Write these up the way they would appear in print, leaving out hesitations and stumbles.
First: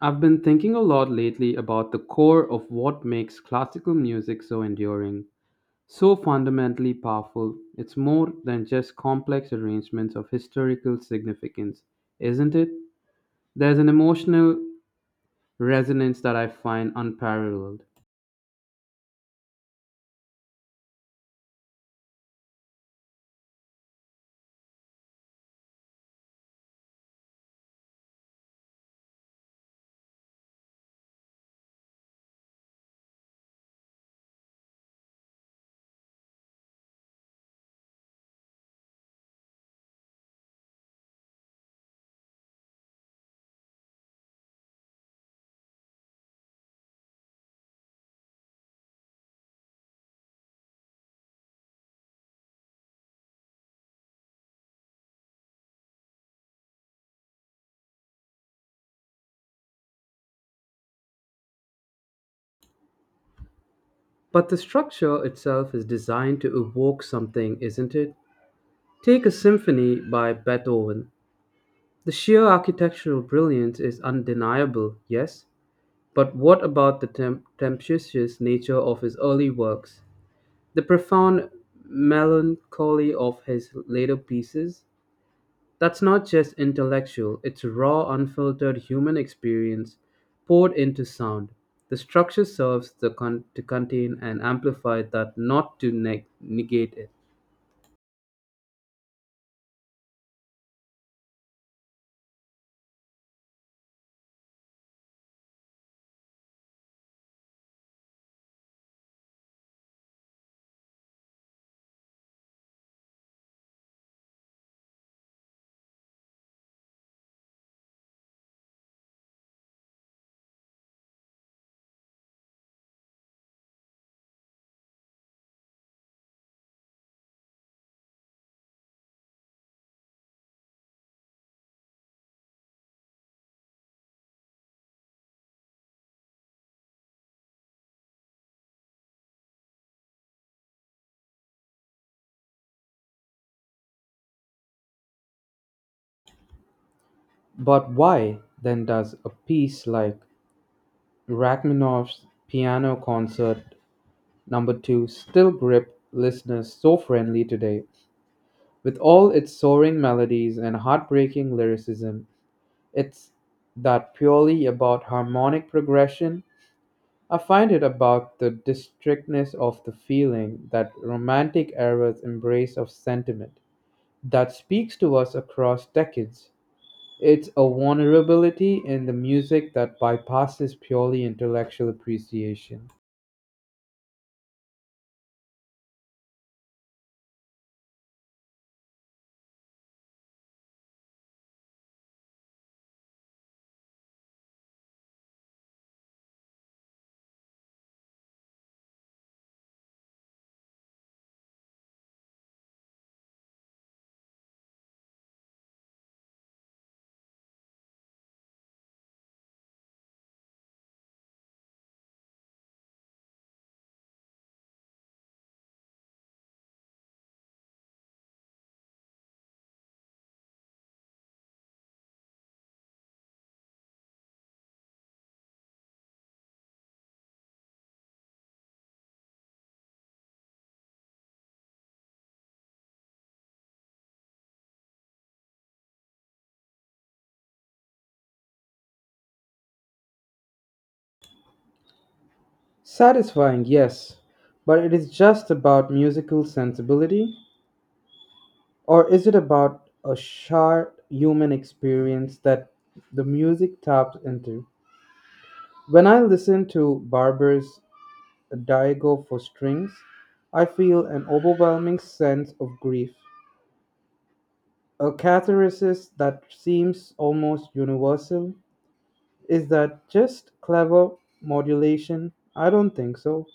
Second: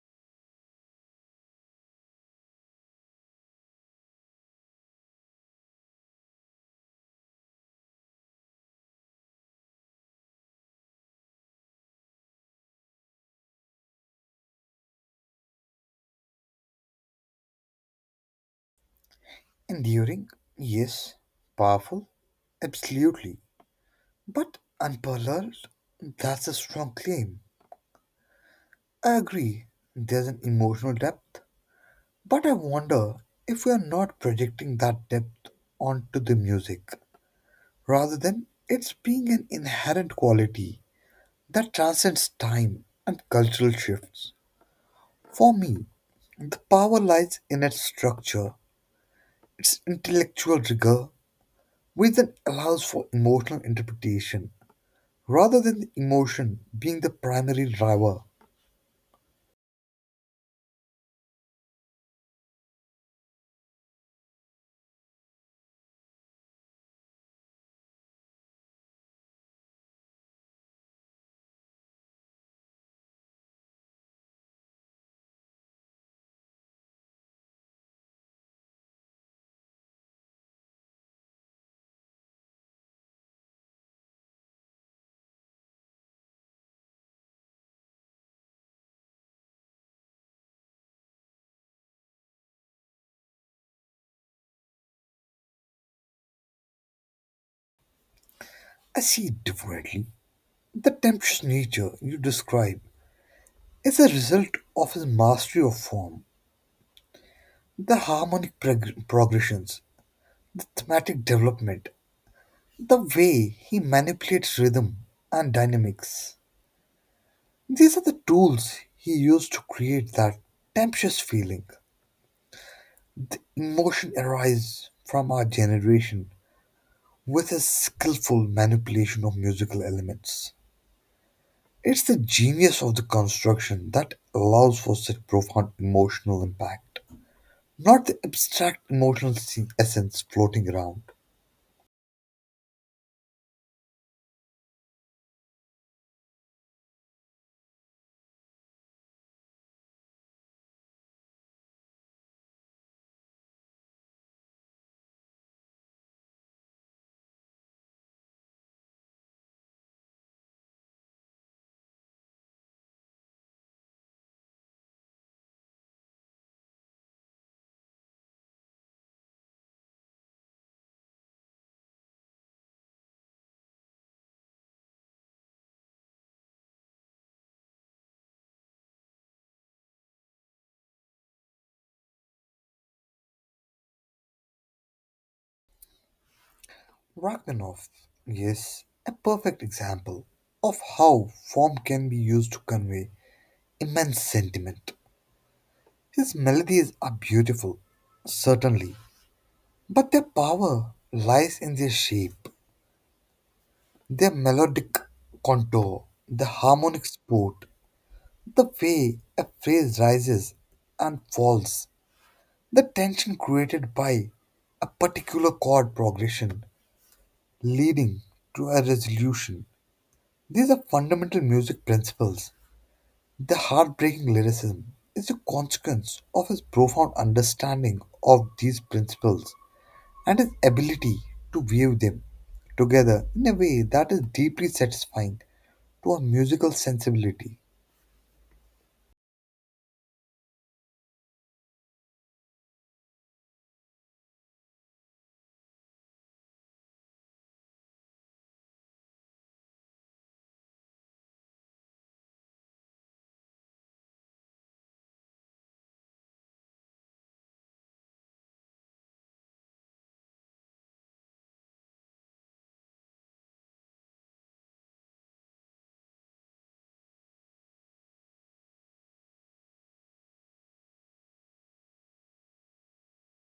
I've been thinking a lot lately about the core of what makes classical music so enduring, so fundamentally powerful. It's more than just complex arrangements of historical significance, isn't it? There's an emotional resonance that I find unparalleled. Enduring? Yes. Powerful? Absolutely. But unparalleled? That's a strong claim. I agree, there's an emotional depth, but I wonder if we are not projecting that depth onto the music, rather than it's being an inherent quality that transcends time and cultural shifts. For me, the power lies in its structure, its intellectual rigor, which then allows for emotional interpretation rather than emotion being the primary driver. But the structure itself is designed to evoke something, isn't it? Take a symphony by Beethoven. The sheer architectural brilliance is undeniable, yes, but what about the tempestuous nature of his early works, the profound melancholy of his later pieces? That's not just intellectual, it's raw, unfiltered human experience poured into sound. The structure serves to contain and amplify that, not to negate it. I see it differently. The tempestuous nature you describe is a result of his mastery of form, the harmonic progressions, the thematic development, the way he manipulates rhythm and dynamics. These are the tools he used to create that tempestuous feeling. The emotion arises from our generation with his skillful manipulation of musical elements. It's the genius of the construction that allows for such profound emotional impact, not the abstract emotional essence floating around. But why then does a piece like Rachmaninoff's Piano Concert Number 2 still grip listeners so friendly today? With all its soaring melodies and heartbreaking lyricism, it's that purely about harmonic progression. I find it about the distinctness of the feeling that Romantic era's embrace of sentiment that speaks to us across decades. It's a vulnerability in the music that bypasses purely intellectual appreciation. Rachmaninoff, yes, a perfect example of how form can be used to convey immense sentiment. His melodies are beautiful, certainly, but their power lies in their shape, their melodic contour, the harmonic support, the way a phrase rises and falls, the tension created by a particular chord progression leading to a resolution. These are fundamental music principles. The heartbreaking lyricism is a consequence of his profound understanding of these principles and his ability to weave them together in a way that is deeply satisfying to our musical sensibility. Satisfying, yes, but it is just about musical sensibility. Or is it about a shared human experience that the music taps into? When I listen to Barber's Diego for Strings, I feel an overwhelming sense of grief. A catharsis that seems almost universal. Is that just clever modulation? I don't think so.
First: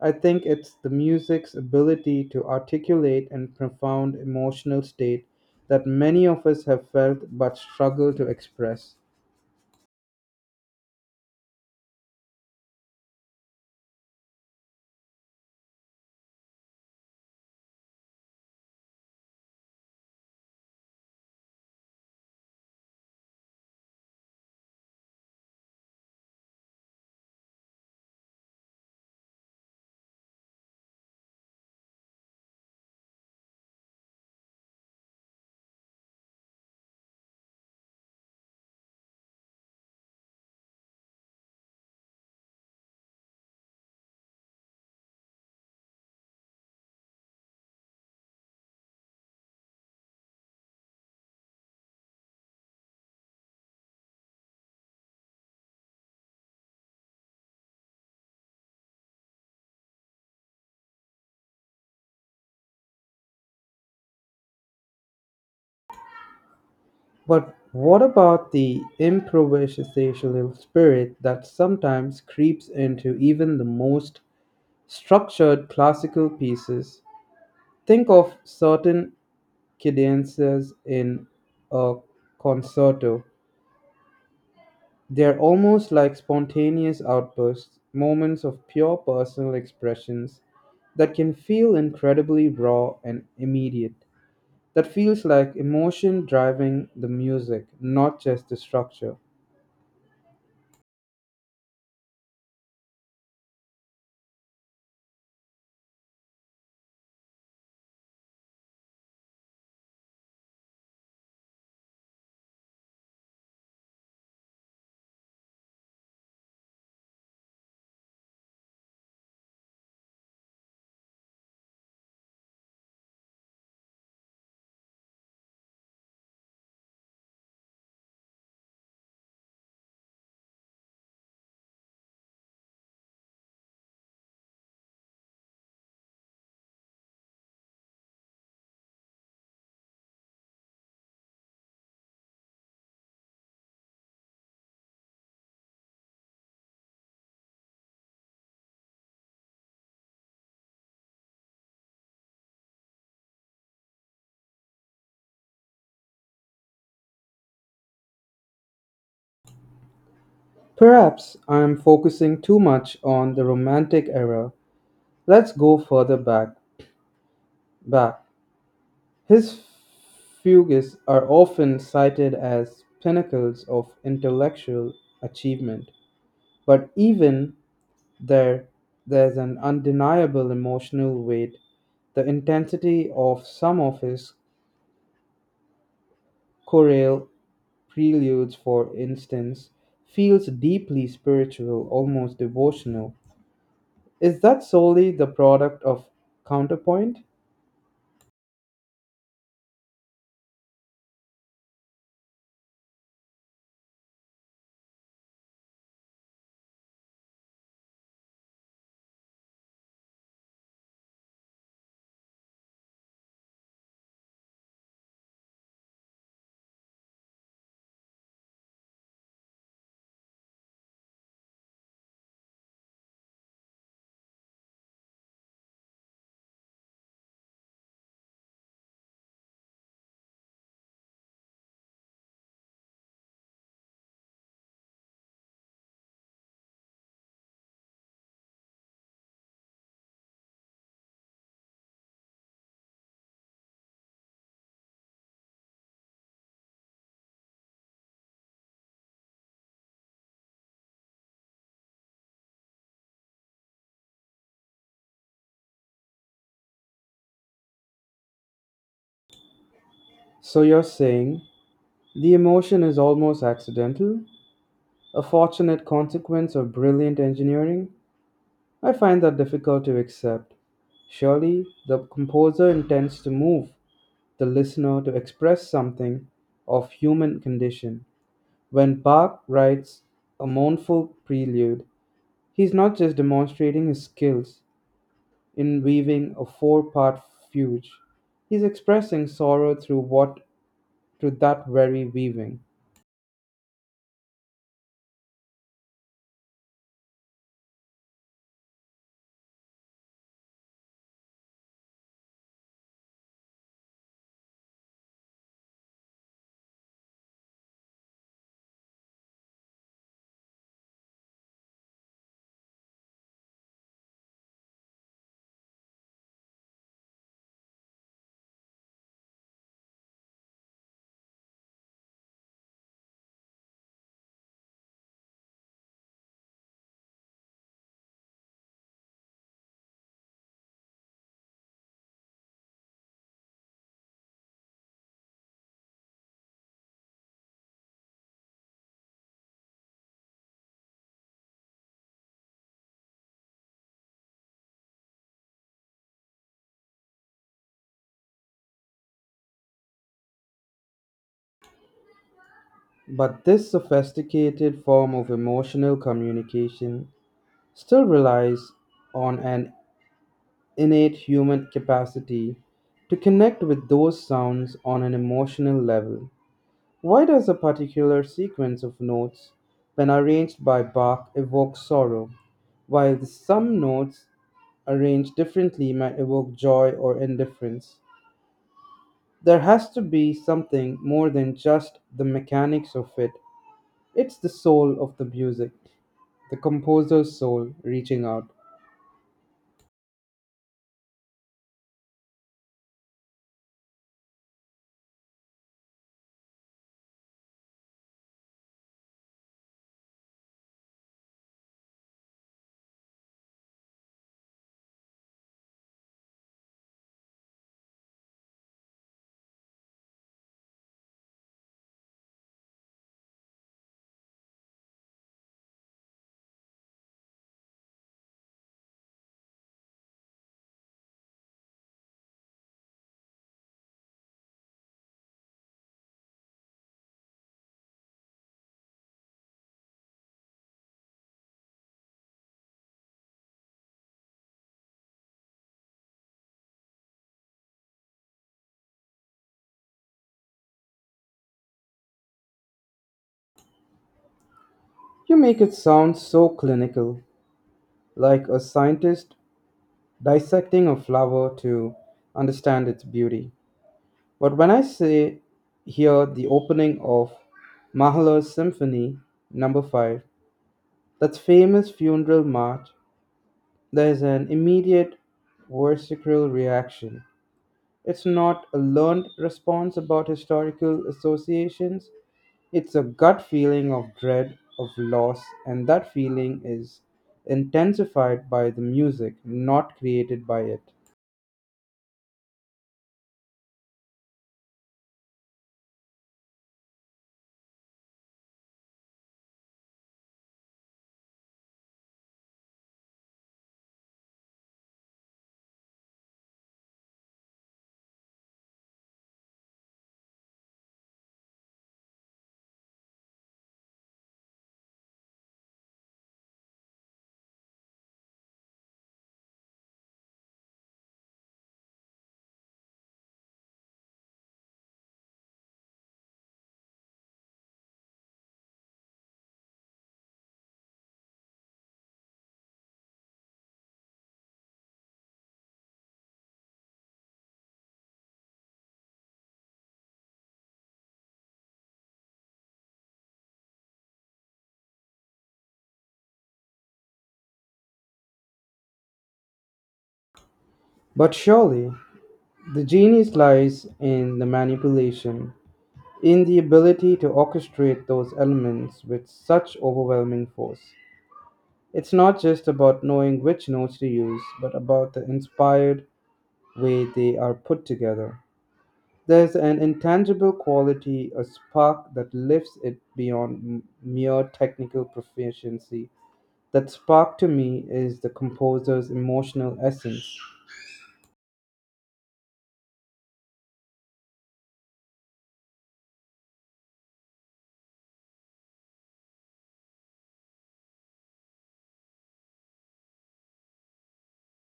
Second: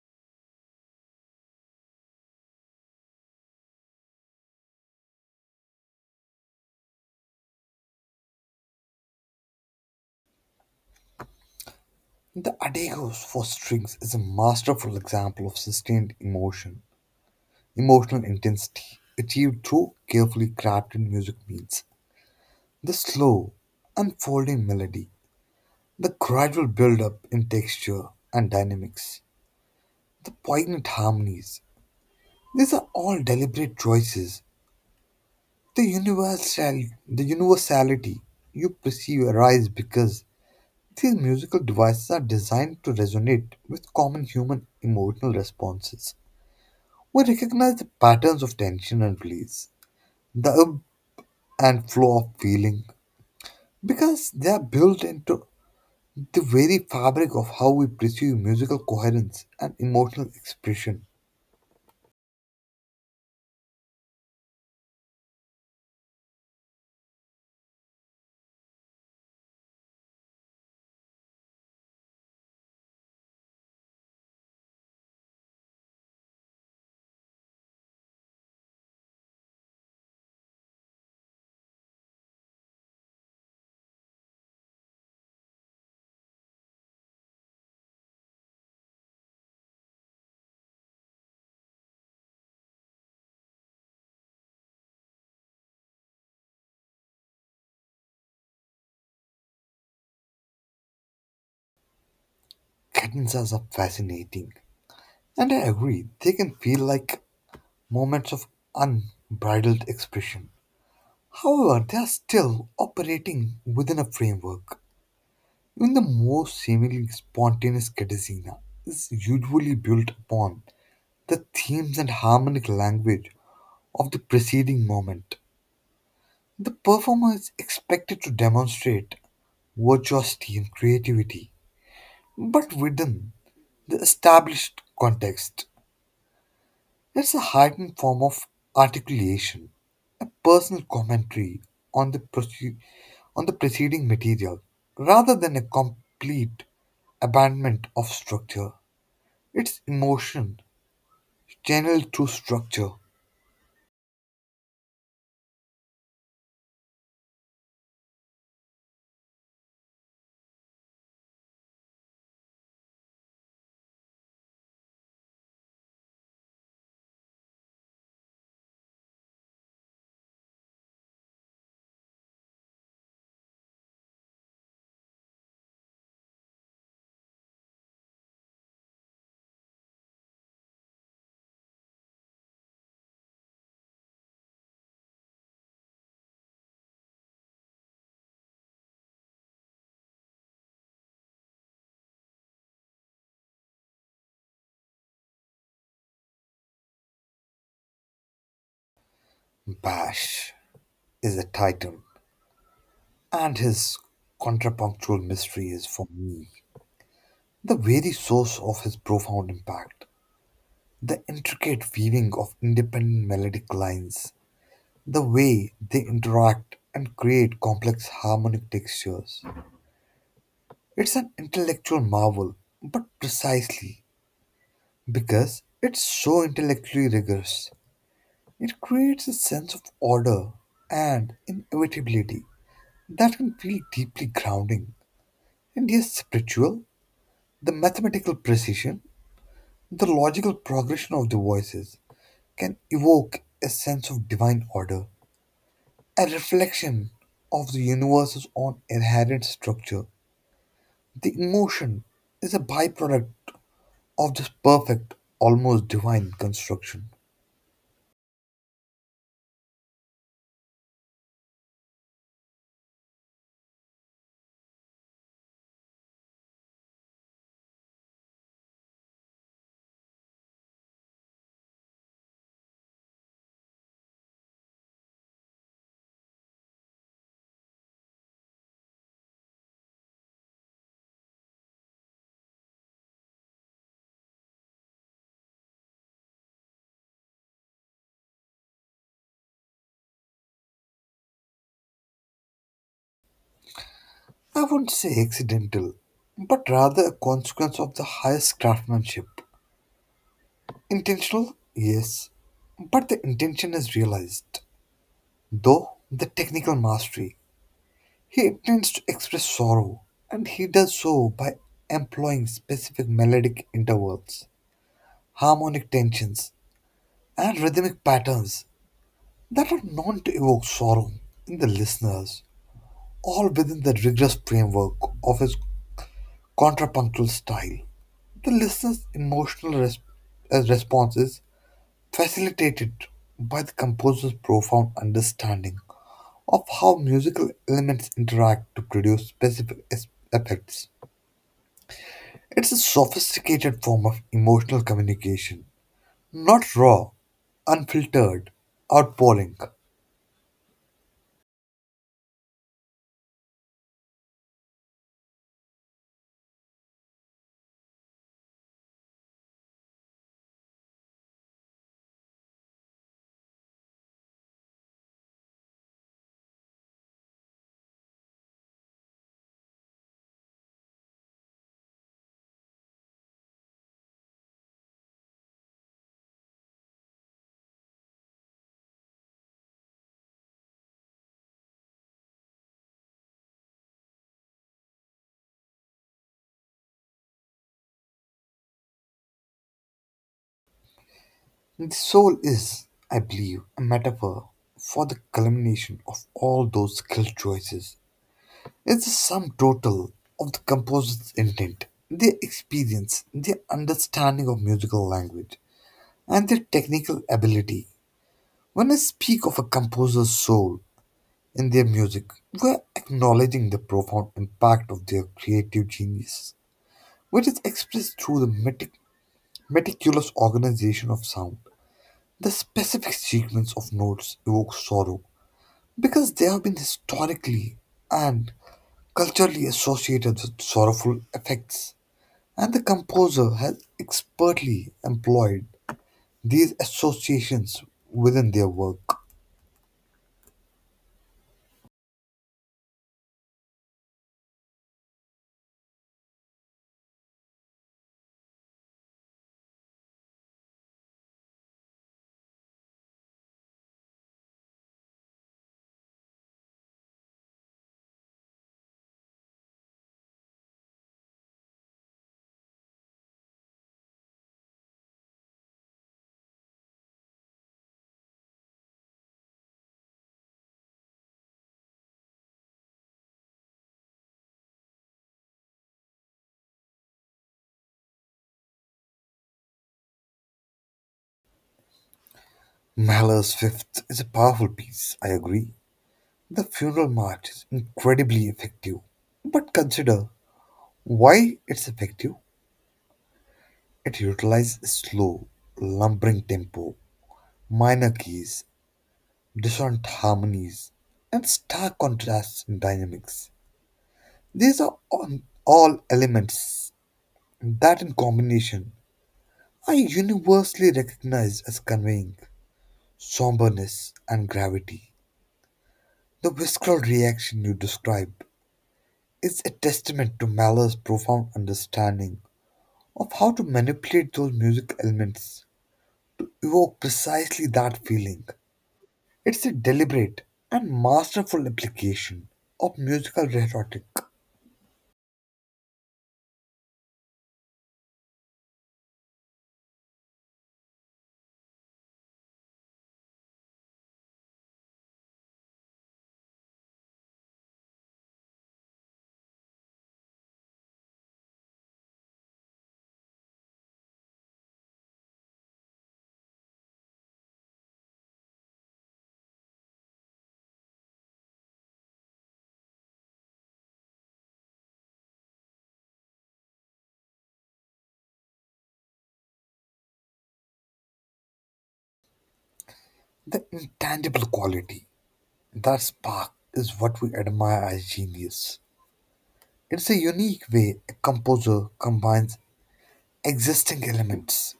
I think it's the music's ability to articulate and profound emotional state that many of us have felt but struggle to express. The Adagio for strings is a masterful example of sustained emotion, emotional intensity achieved through carefully crafted music means. The slow, unfolding melody, the gradual build-up in texture and dynamics, the poignant harmonies. These are all deliberate choices. The universal, the universality you perceive arise because these musical devices are designed to resonate with common human emotional responses. We recognize the patterns of tension and release, the ebb and flow of feeling, because they are built into the very fabric of how we pursue musical coherence and emotional expression. But what about the improvisational spirit that sometimes creeps into even the most structured classical pieces? Think of certain cadences in a concerto. They are almost like spontaneous outbursts, moments of pure personal expressions that can feel incredibly raw and immediate. That feels like emotion driving the music, not just the structure. Cadenzas are fascinating, and I agree they can feel like moments of unbridled expression. However, they are still operating within a framework. Even the most seemingly spontaneous cadenzina is usually built upon the themes and harmonic language of the preceding moment. The performer is expected to demonstrate virtuosity and creativity, but within the established context. It's a heightened form of articulation, a personal commentary on the preceding material, rather than a complete abandonment of structure. Its emotion channeled through structure. Perhaps I am focusing too much on the Romantic era. Let's go further back. Back. His fugues are often cited as pinnacles of intellectual achievement, but even there, there's an undeniable emotional weight. The intensity of some of his chorale preludes, for instance, feels deeply spiritual, almost devotional. Is that solely the product of counterpoint? Bash is a titan, and his contrapunctual mystery is, for me, the very source of his profound impact. The intricate weaving of independent melodic lines, the way they interact and create complex harmonic textures. It's an intellectual marvel, but precisely because it's so intellectually rigorous, it creates a sense of order and inevitability that can feel deeply grounding. And yes, spiritual, the mathematical precision, the logical progression of the voices can evoke a sense of divine order, a reflection of the universe's own inherent structure. The emotion is a byproduct of this perfect, almost divine construction. So you're saying the emotion is almost accidental, a fortunate consequence of brilliant engineering? I find that difficult to accept. Surely the composer intends to move, the listener to express something of human condition. When Bach writes a mournful prelude, he's not just demonstrating his skills in weaving a four-part fugue. He's expressing sorrow through what through that very weaving. I wouldn't say accidental, but rather a consequence of the highest craftsmanship. Intentional? Yes, but the intention is realized, though the technical mastery. He intends to express sorrow, and he does so by employing specific melodic intervals, harmonic tensions, and rhythmic patterns that are known to evoke sorrow in the listeners, all within the rigorous framework of his contrapuntal style. The listener's emotional response is facilitated by the composer's profound understanding of how musical elements interact to produce specific effects. It's a sophisticated form of emotional communication, not raw, unfiltered, outpouring. But this sophisticated form of emotional communication still relies on an innate human capacity to connect with those sounds on an emotional level. Why does a particular sequence of notes, when arranged by Bach, evoke sorrow, while some notes arranged differently might evoke joy or indifference? There has to be something more than just the mechanics of it. It's the soul of the music, the composer's soul reaching out. The soul is, I believe, a metaphor for the culmination of all those skill choices. It's the sum total of the composer's intent, their experience, their understanding of musical language, and their technical ability. When I speak of a composer's soul in their music, we're acknowledging the profound impact of their creative genius, which is expressed through the meticulous organization of sound. The specific sequence of notes evokes sorrow because they have been historically and culturally associated with sorrowful effects, and the composer has expertly employed these associations within their work. You make it sound so clinical, like a scientist dissecting a flower to understand its beauty. But when I say here the opening of Mahler's Symphony Number Five, that famous funeral march, there is an immediate visceral reaction. It's not a learned response about historical associations. It's a gut feeling of dread, of loss, and that feeling is intensified by the music, not created by it. Mahler's Fifth is a powerful piece, I agree. The funeral march is incredibly effective. But consider why it's effective. It utilizes slow, lumbering tempo, minor keys, dissonant harmonies, and stark contrasts in dynamics. These are all elements that, in combination, are universally recognized as conveying somberness and gravity. The visceral reaction you describe is a testament to Mahler's profound understanding of how to manipulate those music elements to evoke precisely that feeling. It's a deliberate and masterful application of musical rhetoric, But surely, the genius lies in the manipulation, in the ability to orchestrate those elements with such overwhelming force. It's not just about knowing which notes to use, but about the inspired way they are put together. There's an intangible quality, a spark that lifts it beyond mere technical proficiency. That spark to me is the composer's emotional essence. the intangible quality. That spark is what we admire as genius. It's a unique way a composer combines existing elements,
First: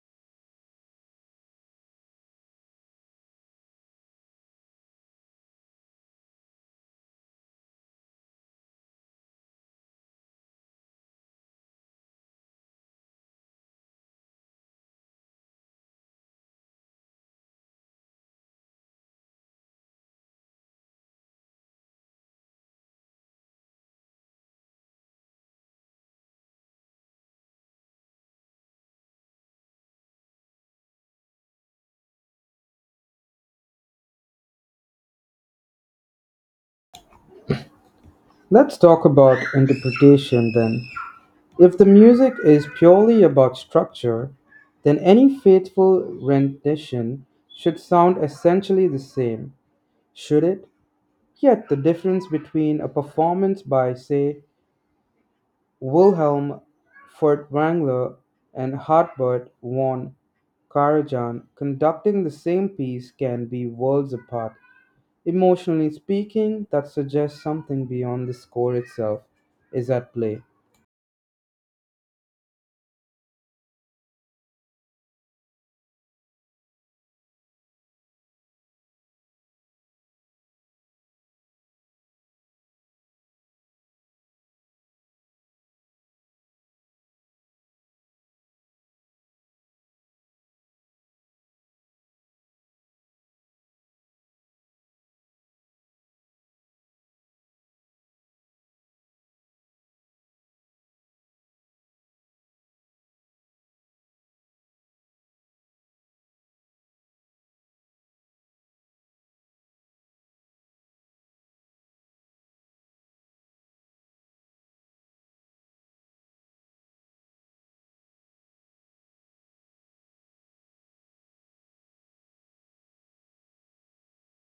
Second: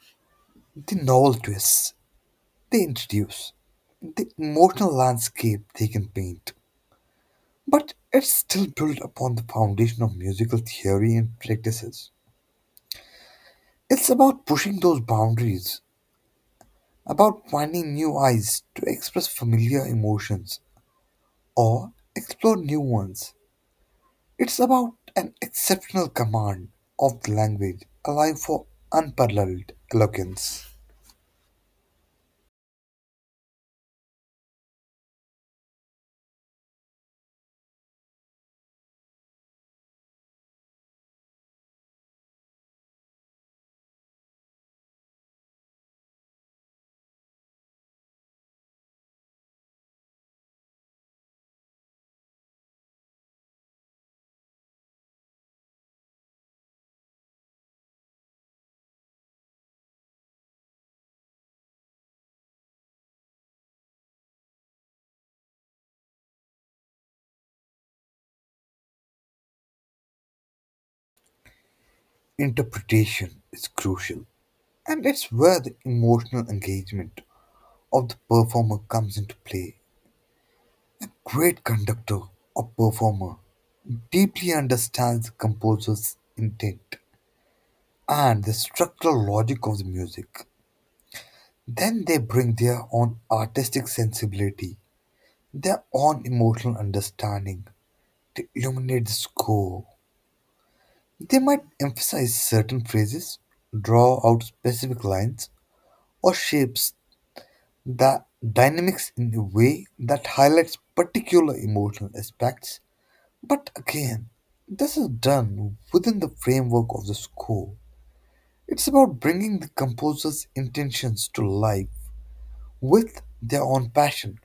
the novel twists they introduce, the emotional landscape they can paint. But it's still built upon the foundation of musical theory and practices. It's about pushing those boundaries about finding new eyes to express familiar emotions or explore new ones. It's about an exceptional command of the language, allowing for unparalleled eloquence. Let's talk about interpretation then. If the music is purely about structure, then any faithful rendition should sound essentially the same, should it? Yet the difference between a performance by, say, Wilhelm Furtwängler and Hartbert von Karajan conducting the same piece can be worlds apart. Emotionally speaking, that suggests something beyond the score itself is at play. Interpretation is crucial, and it's where the emotional engagement of the performer comes into play. Great conductor or performer deeply understands the composer's intent and the structural logic of the music. Then they bring their own artistic sensibility, their own emotional understanding to illuminate the score. They might emphasize certain phrases, draw out specific lines, or shapes the dynamics in a way that highlights particular emotional aspects. But again, this is done within the framework of the score. It's about bringing the composer's intentions to life with their own passion.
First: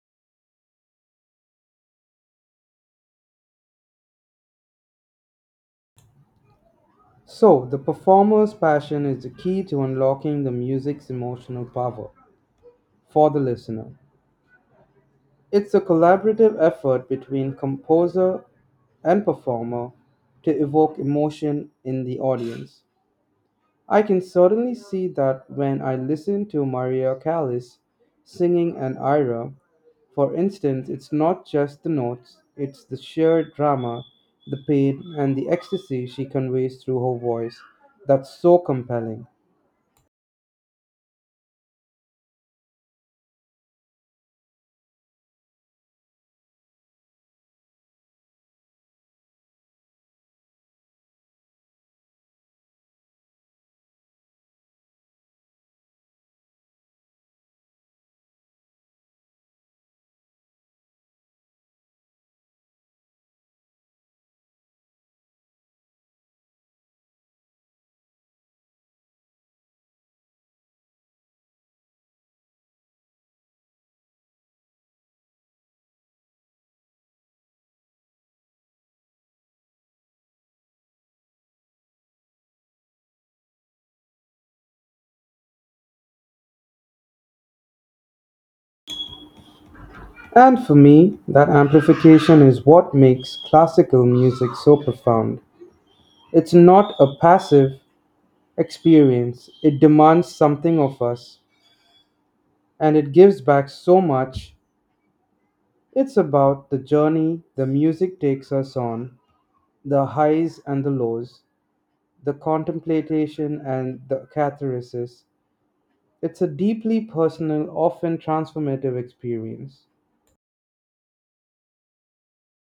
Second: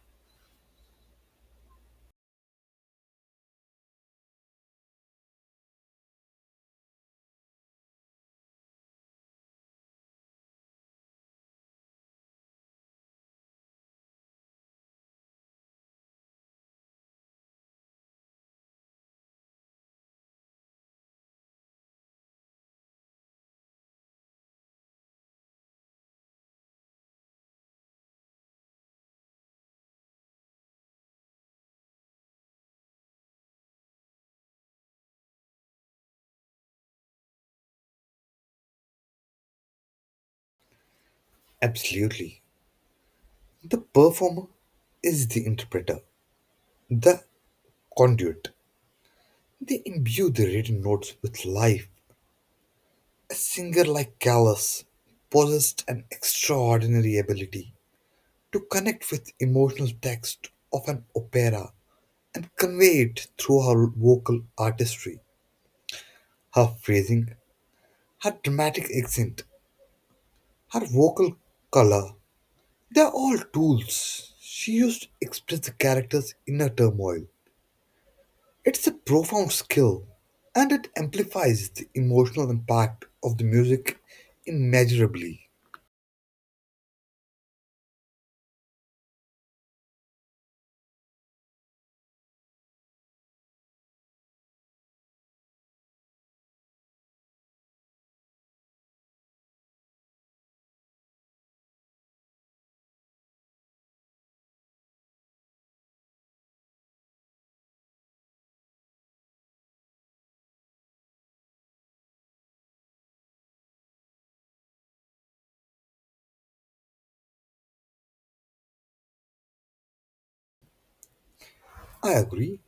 So, the performer's passion is the key to unlocking the music's emotional power for the listener. It's a collaborative effort between composer and performer to evoke emotion in the audience. I can certainly see that when I listen to Maria Callas singing an Ira, for instance, it's not just the notes, it's the sheer drama, the pain, and the ecstasy she conveys through her voice that's so compelling. Absolutely. The performer is the interpreter, the conduit. They imbue the written notes with life. A singer like Callas possessed an extraordinary ability to connect with emotional text of an opera and convey it through her vocal artistry, her phrasing, her dramatic accent, her vocal color. They are all tools she used to express the character's inner turmoil. It's a profound skill, and it amplifies the emotional impact of the music immeasurably. And for me, that amplification is what makes classical music so profound. It's not a passive experience, it demands something of us, and it gives back so much. It's about the journey the music takes us on, the highs and the lows, the contemplation and the catharsis. It's a deeply personal, often transformative experience. I agree,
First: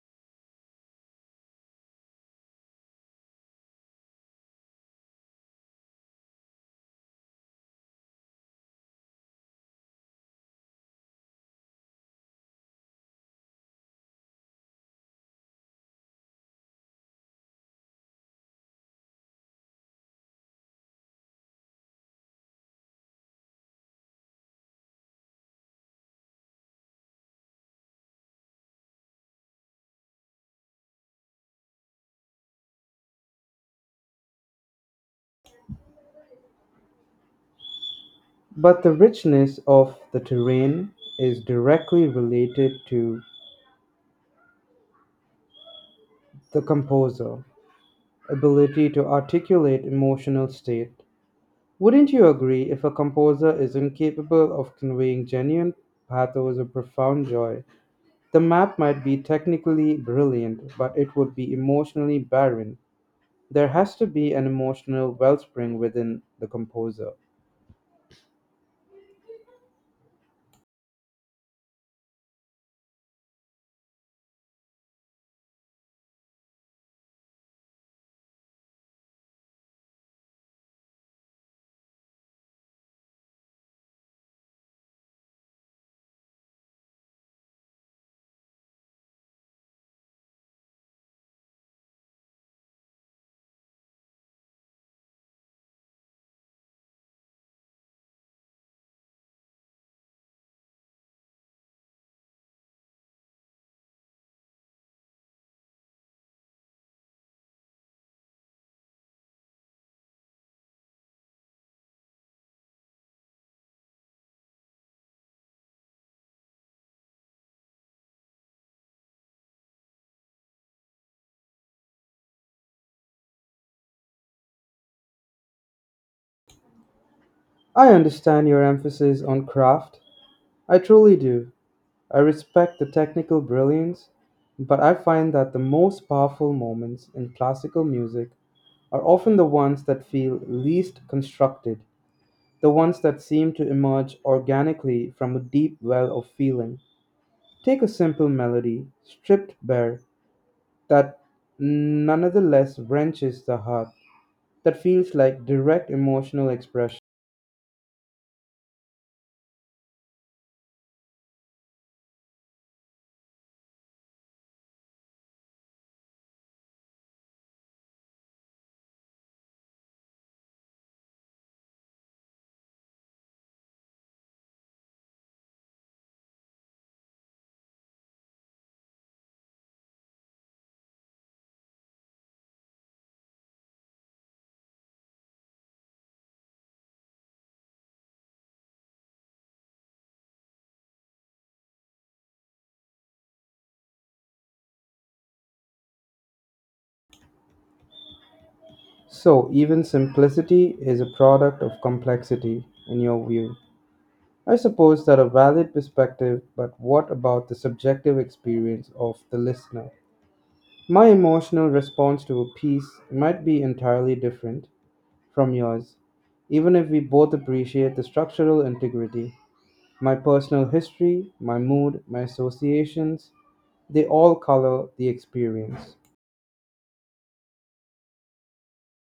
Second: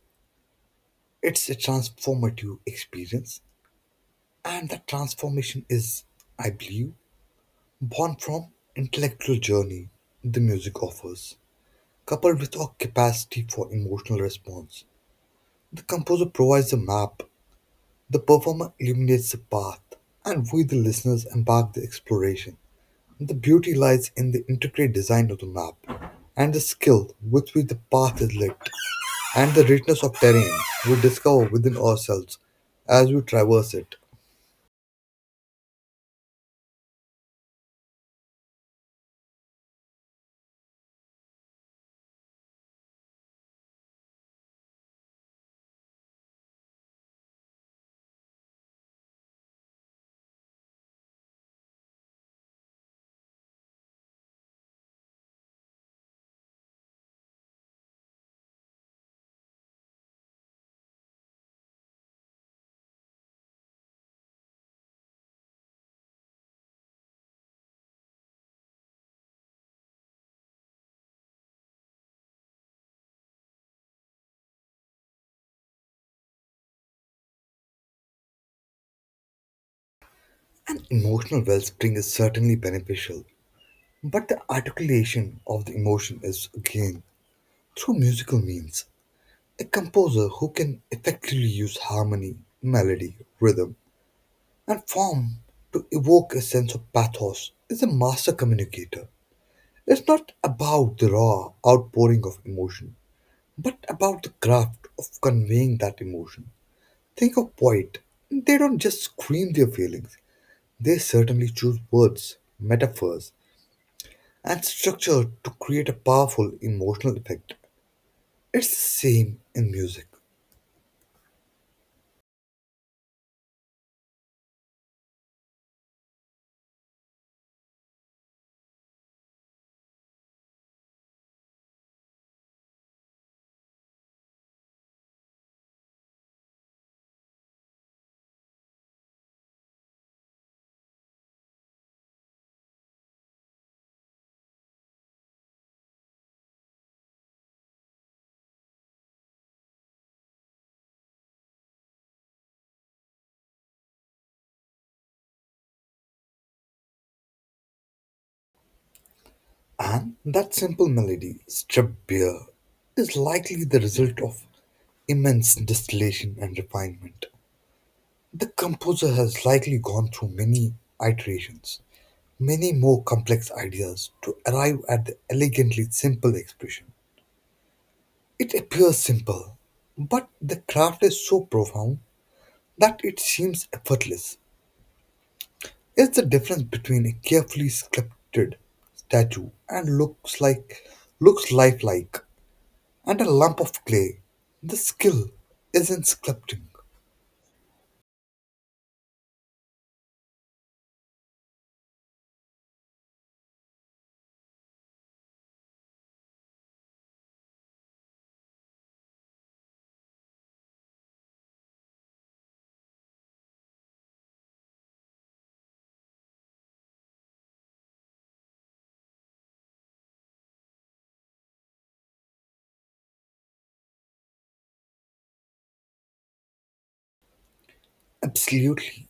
it's a transformative experience, and that transformation is, I believe, born from intellectual journey the music offers, coupled with our capacity for emotional response. The composer provides a map, the performer illuminates the path, and we, the listeners, embark the exploration. The beauty lies in the intricate design of the map, and the skill with which the path is lit, and the richness of terrain we discover within ourselves as we traverse it. But the richness of the terrain is directly related to the composer, ability to articulate emotional state. Wouldn't you agree if a composer is incapable of conveying genuine pathos or profound joy, the map might be technically brilliant, but it would be emotionally barren. There has to be an emotional wellspring within the composer. An emotional wellspring is certainly beneficial, but the articulation of the emotion is gained through musical means. A composer who can effectively use harmony, melody, rhythm, and form to evoke a sense of pathos is a master communicator. It's not about the raw outpouring of emotion, but about the craft of conveying that emotion. Think of poet. They don't just scream their feelings, they certainly choose words, metaphors, and structure to create a powerful emotional effect. It's the same in music. I understand your emphasis on craft. I truly do. I respect the technical brilliance, but I find that the most powerful moments in classical music are often the ones that feel least constructed, the ones that seem to emerge organically from a deep well of feeling. Take a simple melody, stripped bare, that nonetheless wrenches the heart, that feels like direct emotional expression. And that simple melody, stripped bare, is likely the result of immense distillation and refinement. The composer has likely gone through many iterations, many more complex ideas to arrive at the elegantly simple expression. It appears simple, but the craft is so profound that it seems effortless. It's the difference between a carefully sculpted statue and looks lifelike and a lump of clay. The skill is in sculpting. So, even simplicity is a product of complexity, in your view. I suppose that a valid perspective, but what about the subjective experience of the listener? My emotional response to a piece might be entirely different from yours, even if we both appreciate the structural integrity. My personal history, my mood, my associations, they all color the experience. Absolutely.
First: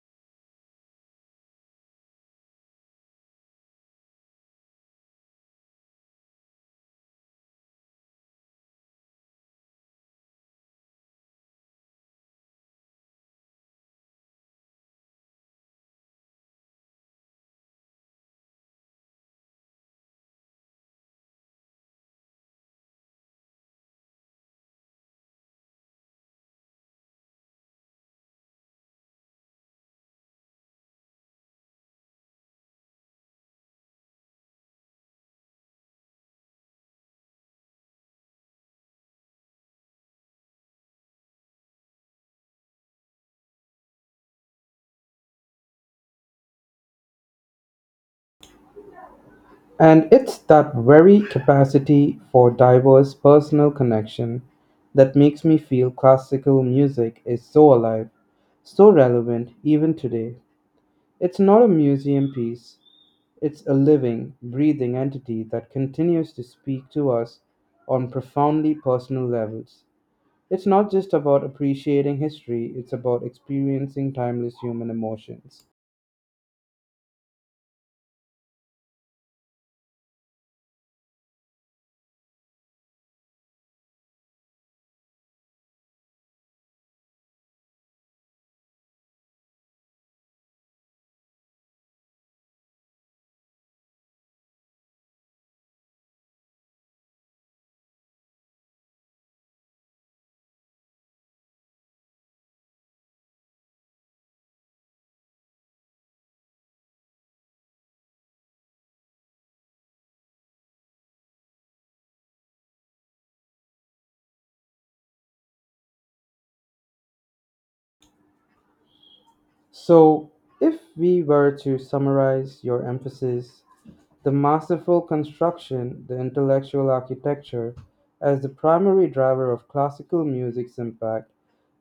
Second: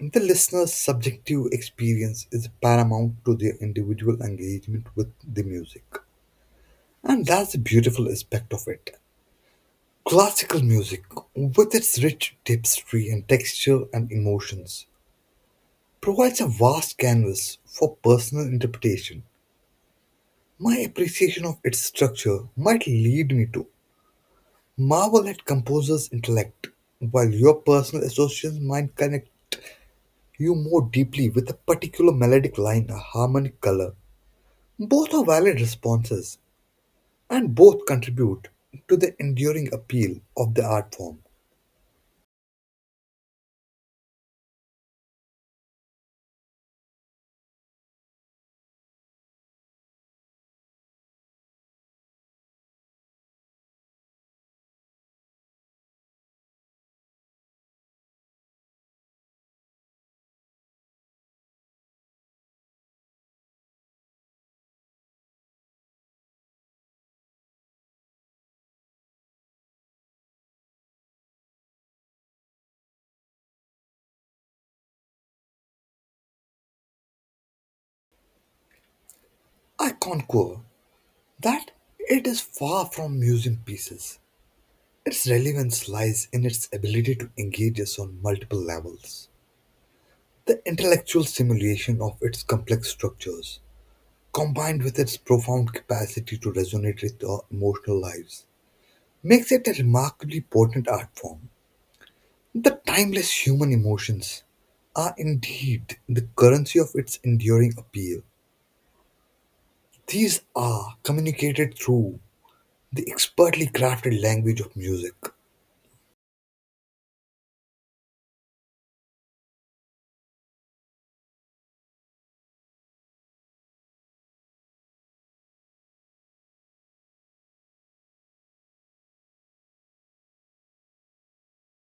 The listener's subjective experience is paramount to their individual engagement with the music. And that's the beautiful aspect of it. Classical music, with its rich tapestry and texture and emotions, provides a vast canvas for personal interpretation. My appreciation of its structure might lead me to marvel at composer's intellect, while your personal associations might connect you more deeply with a particular melodic line or harmonic color. Both are valid responses, and both contribute to the enduring appeal of the art form. And it's that very capacity for diverse personal connection that makes me feel classical music is so alive, so relevant even today. It's not a museum piece, it's a living, breathing entity that continues to speak to us on profoundly personal levels. It's not just about appreciating history, it's about experiencing timeless human emotions. I concur that it is far from museum pieces. Its relevance lies in its ability to engage us on multiple levels. The intellectual simulation of its complex structures, combined with its profound capacity to resonate with our emotional lives, makes it a remarkably potent art form. The timeless human emotions are indeed the currency of its enduring appeal. These are communicated through the expertly crafted language of music. So, if we were to summarize your emphasis, the masterful construction, the intellectual architecture, as the primary driver of classical music's impact,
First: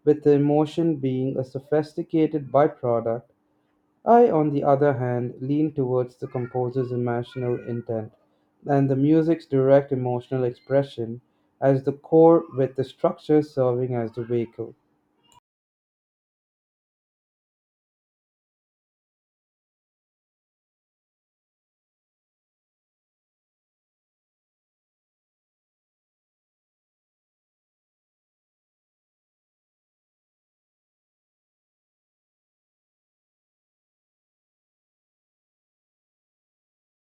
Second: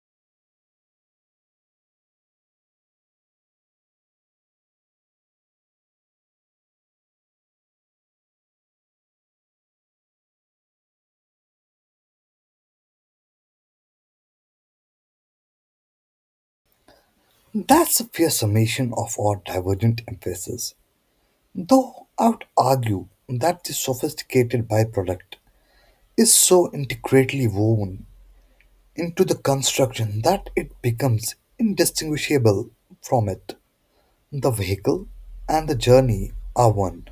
with the emotion being a sophisticated byproduct. I, on the other hand, lean towards the composer's emotional intent and the music's direct emotional expression as the core, with the structure serving as the vehicle. That's a fair summation of our divergent emphasis, though I would argue that the sophisticated byproduct is so intricately woven into the construction that it becomes indistinguishable from it. The vehicle and the journey are one.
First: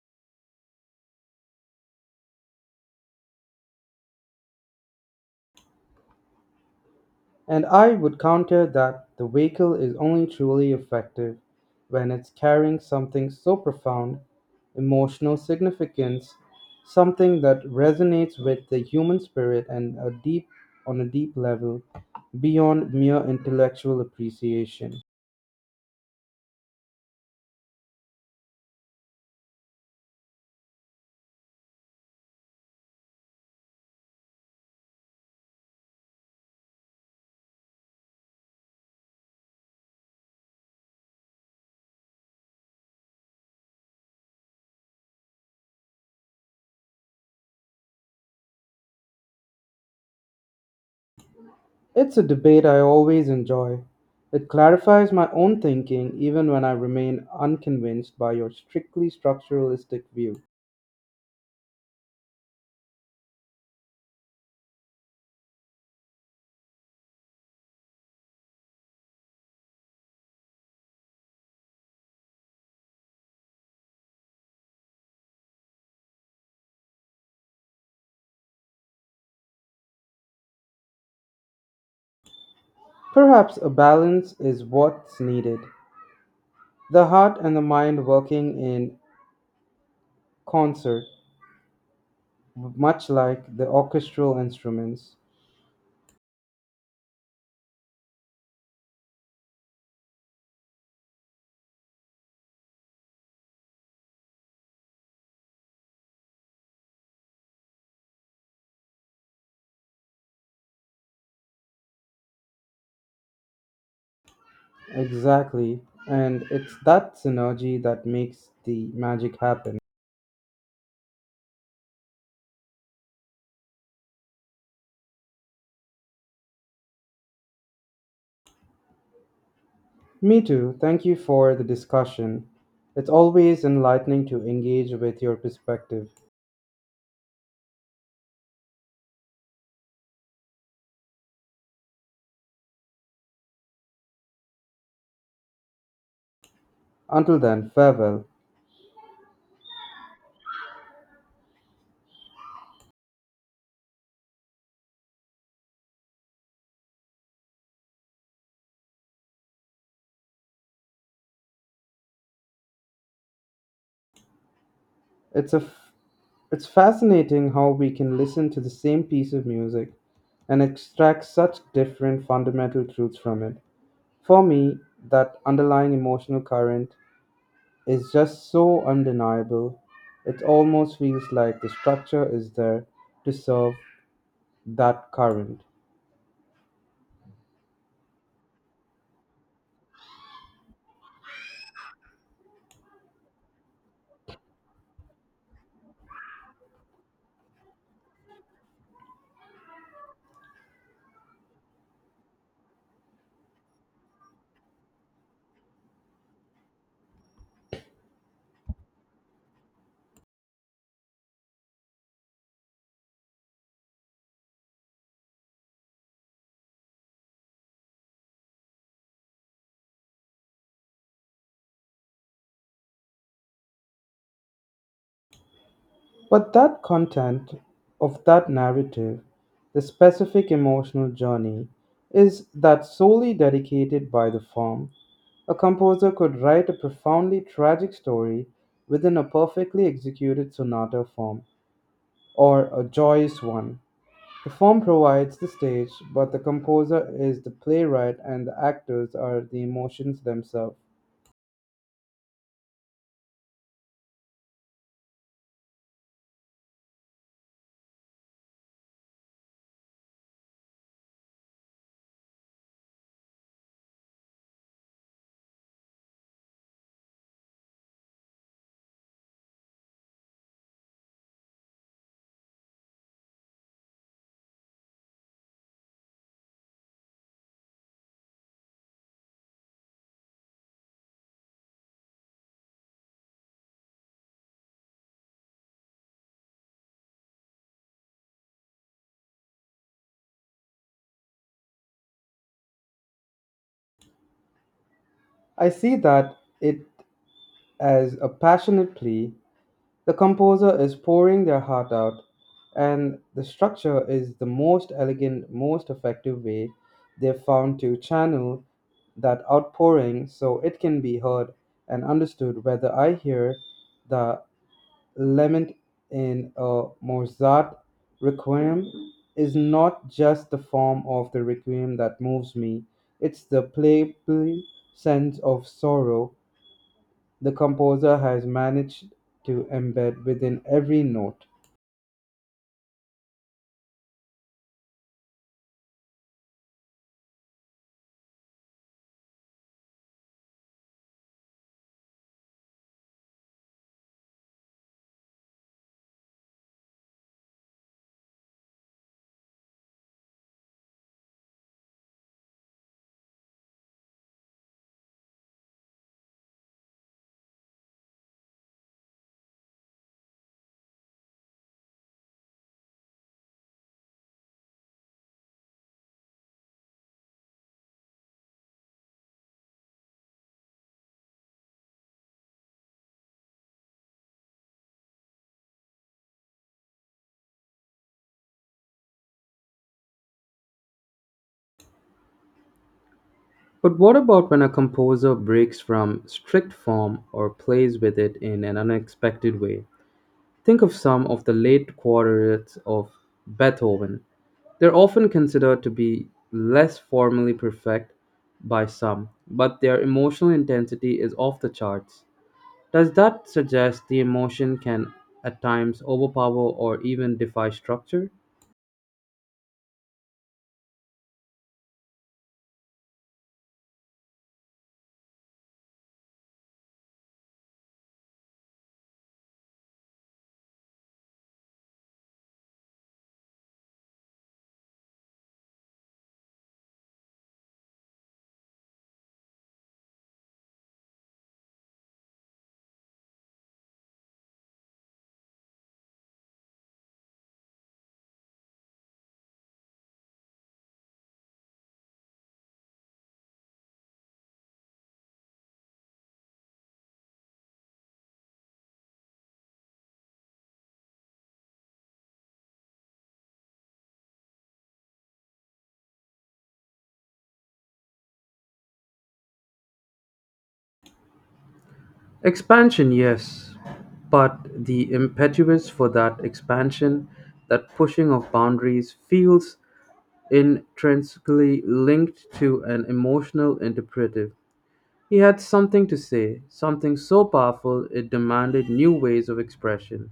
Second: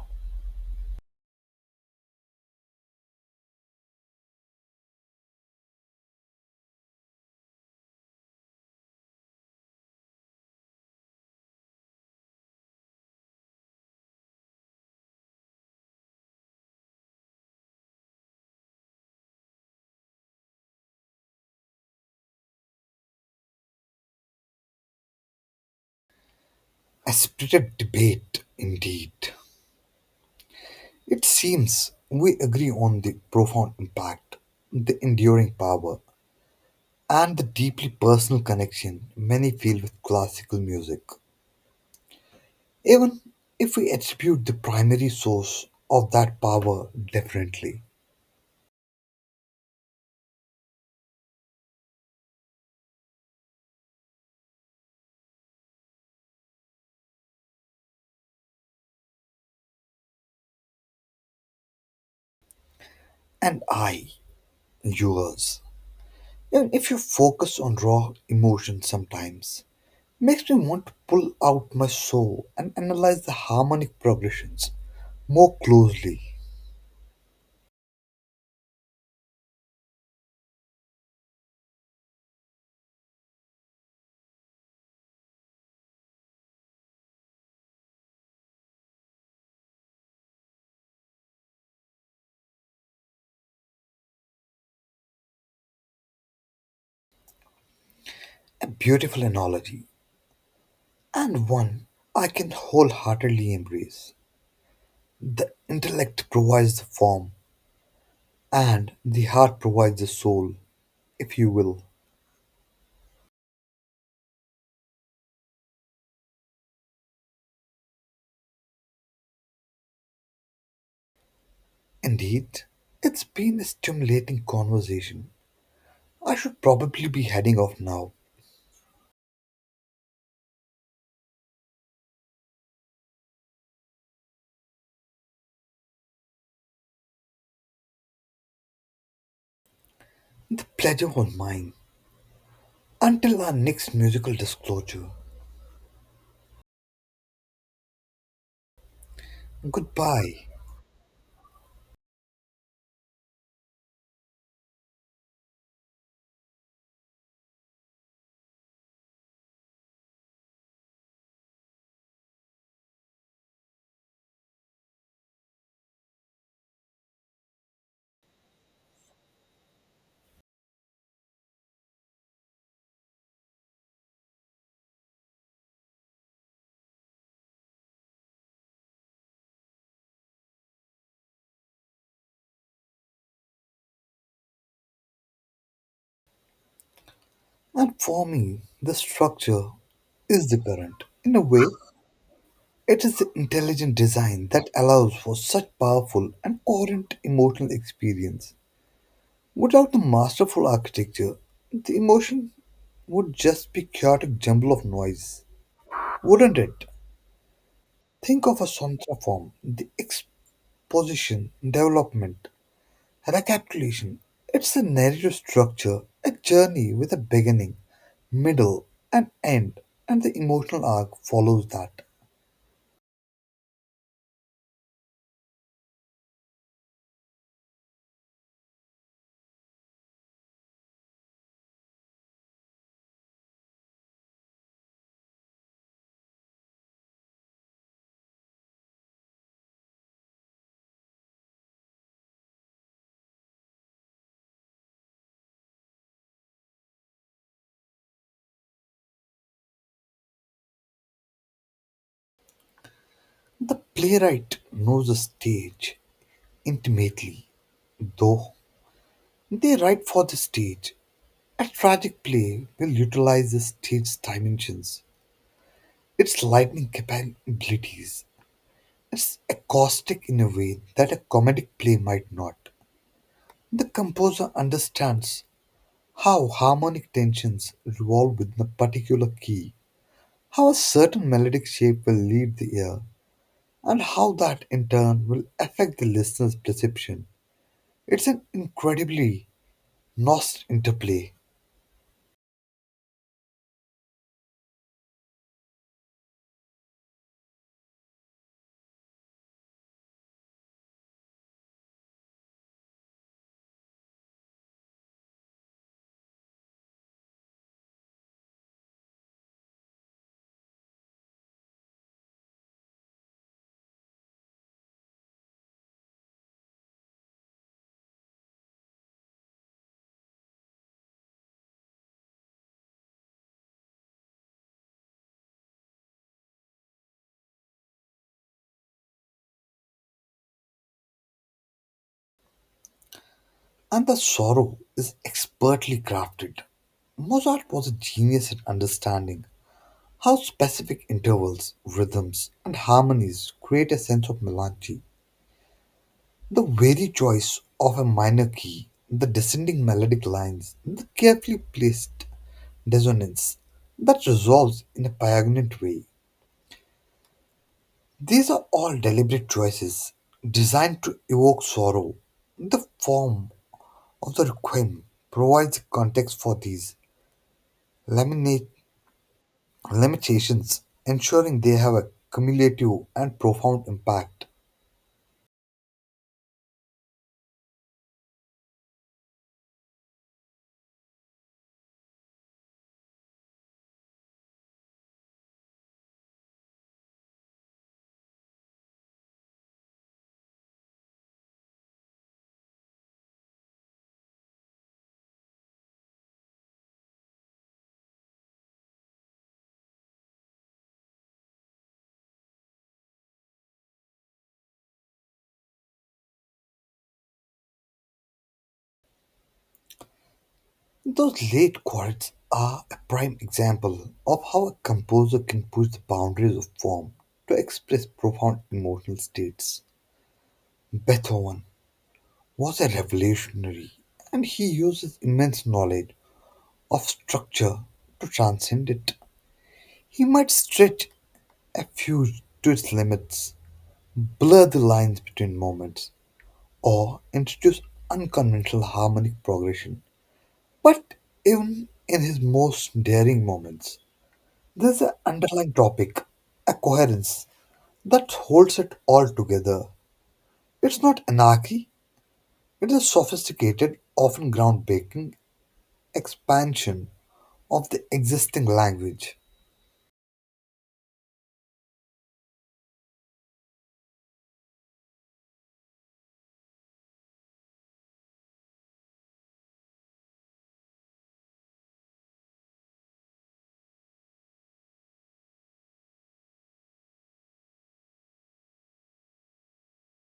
And I would counter that the vehicle is only truly effective when it's carrying something so profound, emotional significance, something that resonates with the human spirit and a deep on a deep level beyond mere intellectual appreciation. A spirited debate, indeed. It seems we agree on the profound impact, the enduring power, and the deeply personal connection many feel with classical music, even if we attribute the primary source of that power differently. It's a debate I always enjoy. It clarifies my own thinking even when I remain unconvinced by your strictly structuralistic view. And I, yours, even if you focus on raw emotion sometimes, makes me want to pull out my soul and analyze the harmonic progressions more closely. Perhaps a balance is what's needed. The heart and the mind working in concert, much like the orchestral instruments. A beautiful analogy, and one I can wholeheartedly embrace. The intellect provides the form, and the heart provides the soul, if you will. Exactly. And it's that synergy that makes the magic happen. Indeed, it's been a stimulating conversation. I should probably be heading off now. Me too. Thank you for the discussion. It's always enlightening to engage with your perspective. The pleasure was mine. Until our next musical disclosure, Until then, farewell. goodbye. It's a f- it's fascinating how we can listen to the same piece of music and extract such different fundamental truths from it. For me, that underlying emotional current is just so undeniable. It almost feels like the structure is there to serve that current. And for me, the structure is the current. In a way, it is the intelligent design that allows for such powerful and coherent emotional experience. Without the masterful architecture, the emotion would just be chaotic jumble of noise, wouldn't it? Think of a sontra form, the position, development, recapitulation. It's a narrative structure, a journey with a beginning, middle, and end, and the emotional arc follows that. But that content of that narrative, the specific emotional journey, is that solely dedicated by the form? A composer could write a profoundly tragic story within a perfectly executed sonata form, or a joyous one. The form provides the stage, but the composer is the playwright and the actors are the emotions themselves. The playwright knows the stage intimately, though they write for the stage. A tragic play will utilize the stage's dimensions, its lightning capabilities. It's acoustic in a way that a comedic play might not. The composer understands how harmonic tensions revolve within a particular key, how a certain melodic shape will lead the ear, and how that in turn will affect the listener's perception. It's an incredibly nuanced interplay, I see that it as a passionate plea. The composer is pouring their heart out, and the structure is the most elegant, most effective way they've found to channel that outpouring so it can be heard and understood. Whether I hear the lament in a Mozart requiem is not just the form of the requiem that moves me, it's the playful sense of sorrow the composer has managed to embed within every note. and the sorrow is expertly crafted. Mozart was a genius at understanding how specific intervals, rhythms, and harmonies create a sense of melancholy. The very choice of a minor key, the descending melodic lines, the carefully placed dissonance that resolves in a poignant way. These are all deliberate choices designed to evoke sorrow. The form of the requiem provides context for these laminate limitations, ensuring they have a cumulative and profound impact. But what about when a composer breaks from strict form or plays with it in an unexpected way? Think of some of the late quartets of Beethoven. They're often considered to be less formally perfect by some, but their emotional intensity is off the charts. Does that suggest the emotion can at times overpower or even defy structure? Those late quartets are a prime example of how a composer can push the boundaries of form to express profound emotional states. Beethoven was a revolutionary, and he used his immense knowledge of structure to transcend it. He might stretch a fugue to its limits, blur the lines between moments, or introduce unconventional harmonic progression. But even in his most daring moments, there's an underlying topic, a coherence, that holds it all together. It's not anarchy, it is a sophisticated, often groundbreaking expansion of the existing language. Expansion, yes, but the impetus for that expansion, that pushing of boundaries, feels intrinsically linked to an emotional interpretive. He had something to say, something so powerful it demanded new ways of expression.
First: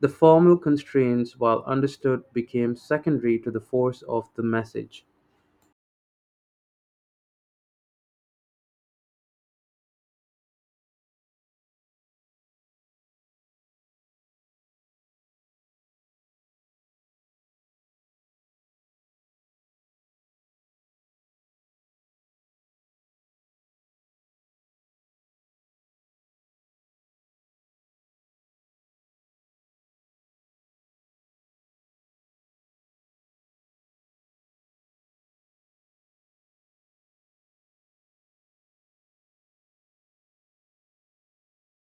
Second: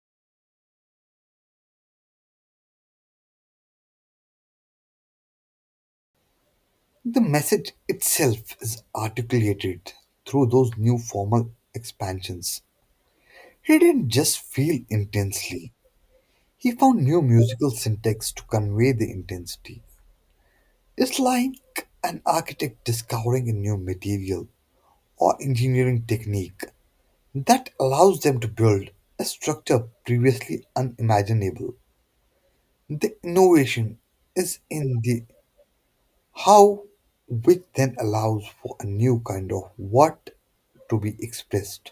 The formal constraints, while understood, became secondary to the force of the message. The message itself is articulated through those new formal expansions. He didn't just feel intensely, he found new musical syntax to convey the intensity. It's like an architect discovering a new material or engineering technique that allows them to build a structure previously unimaginable. The innovation is in the how, which then allows for a new kind of what to be expressed.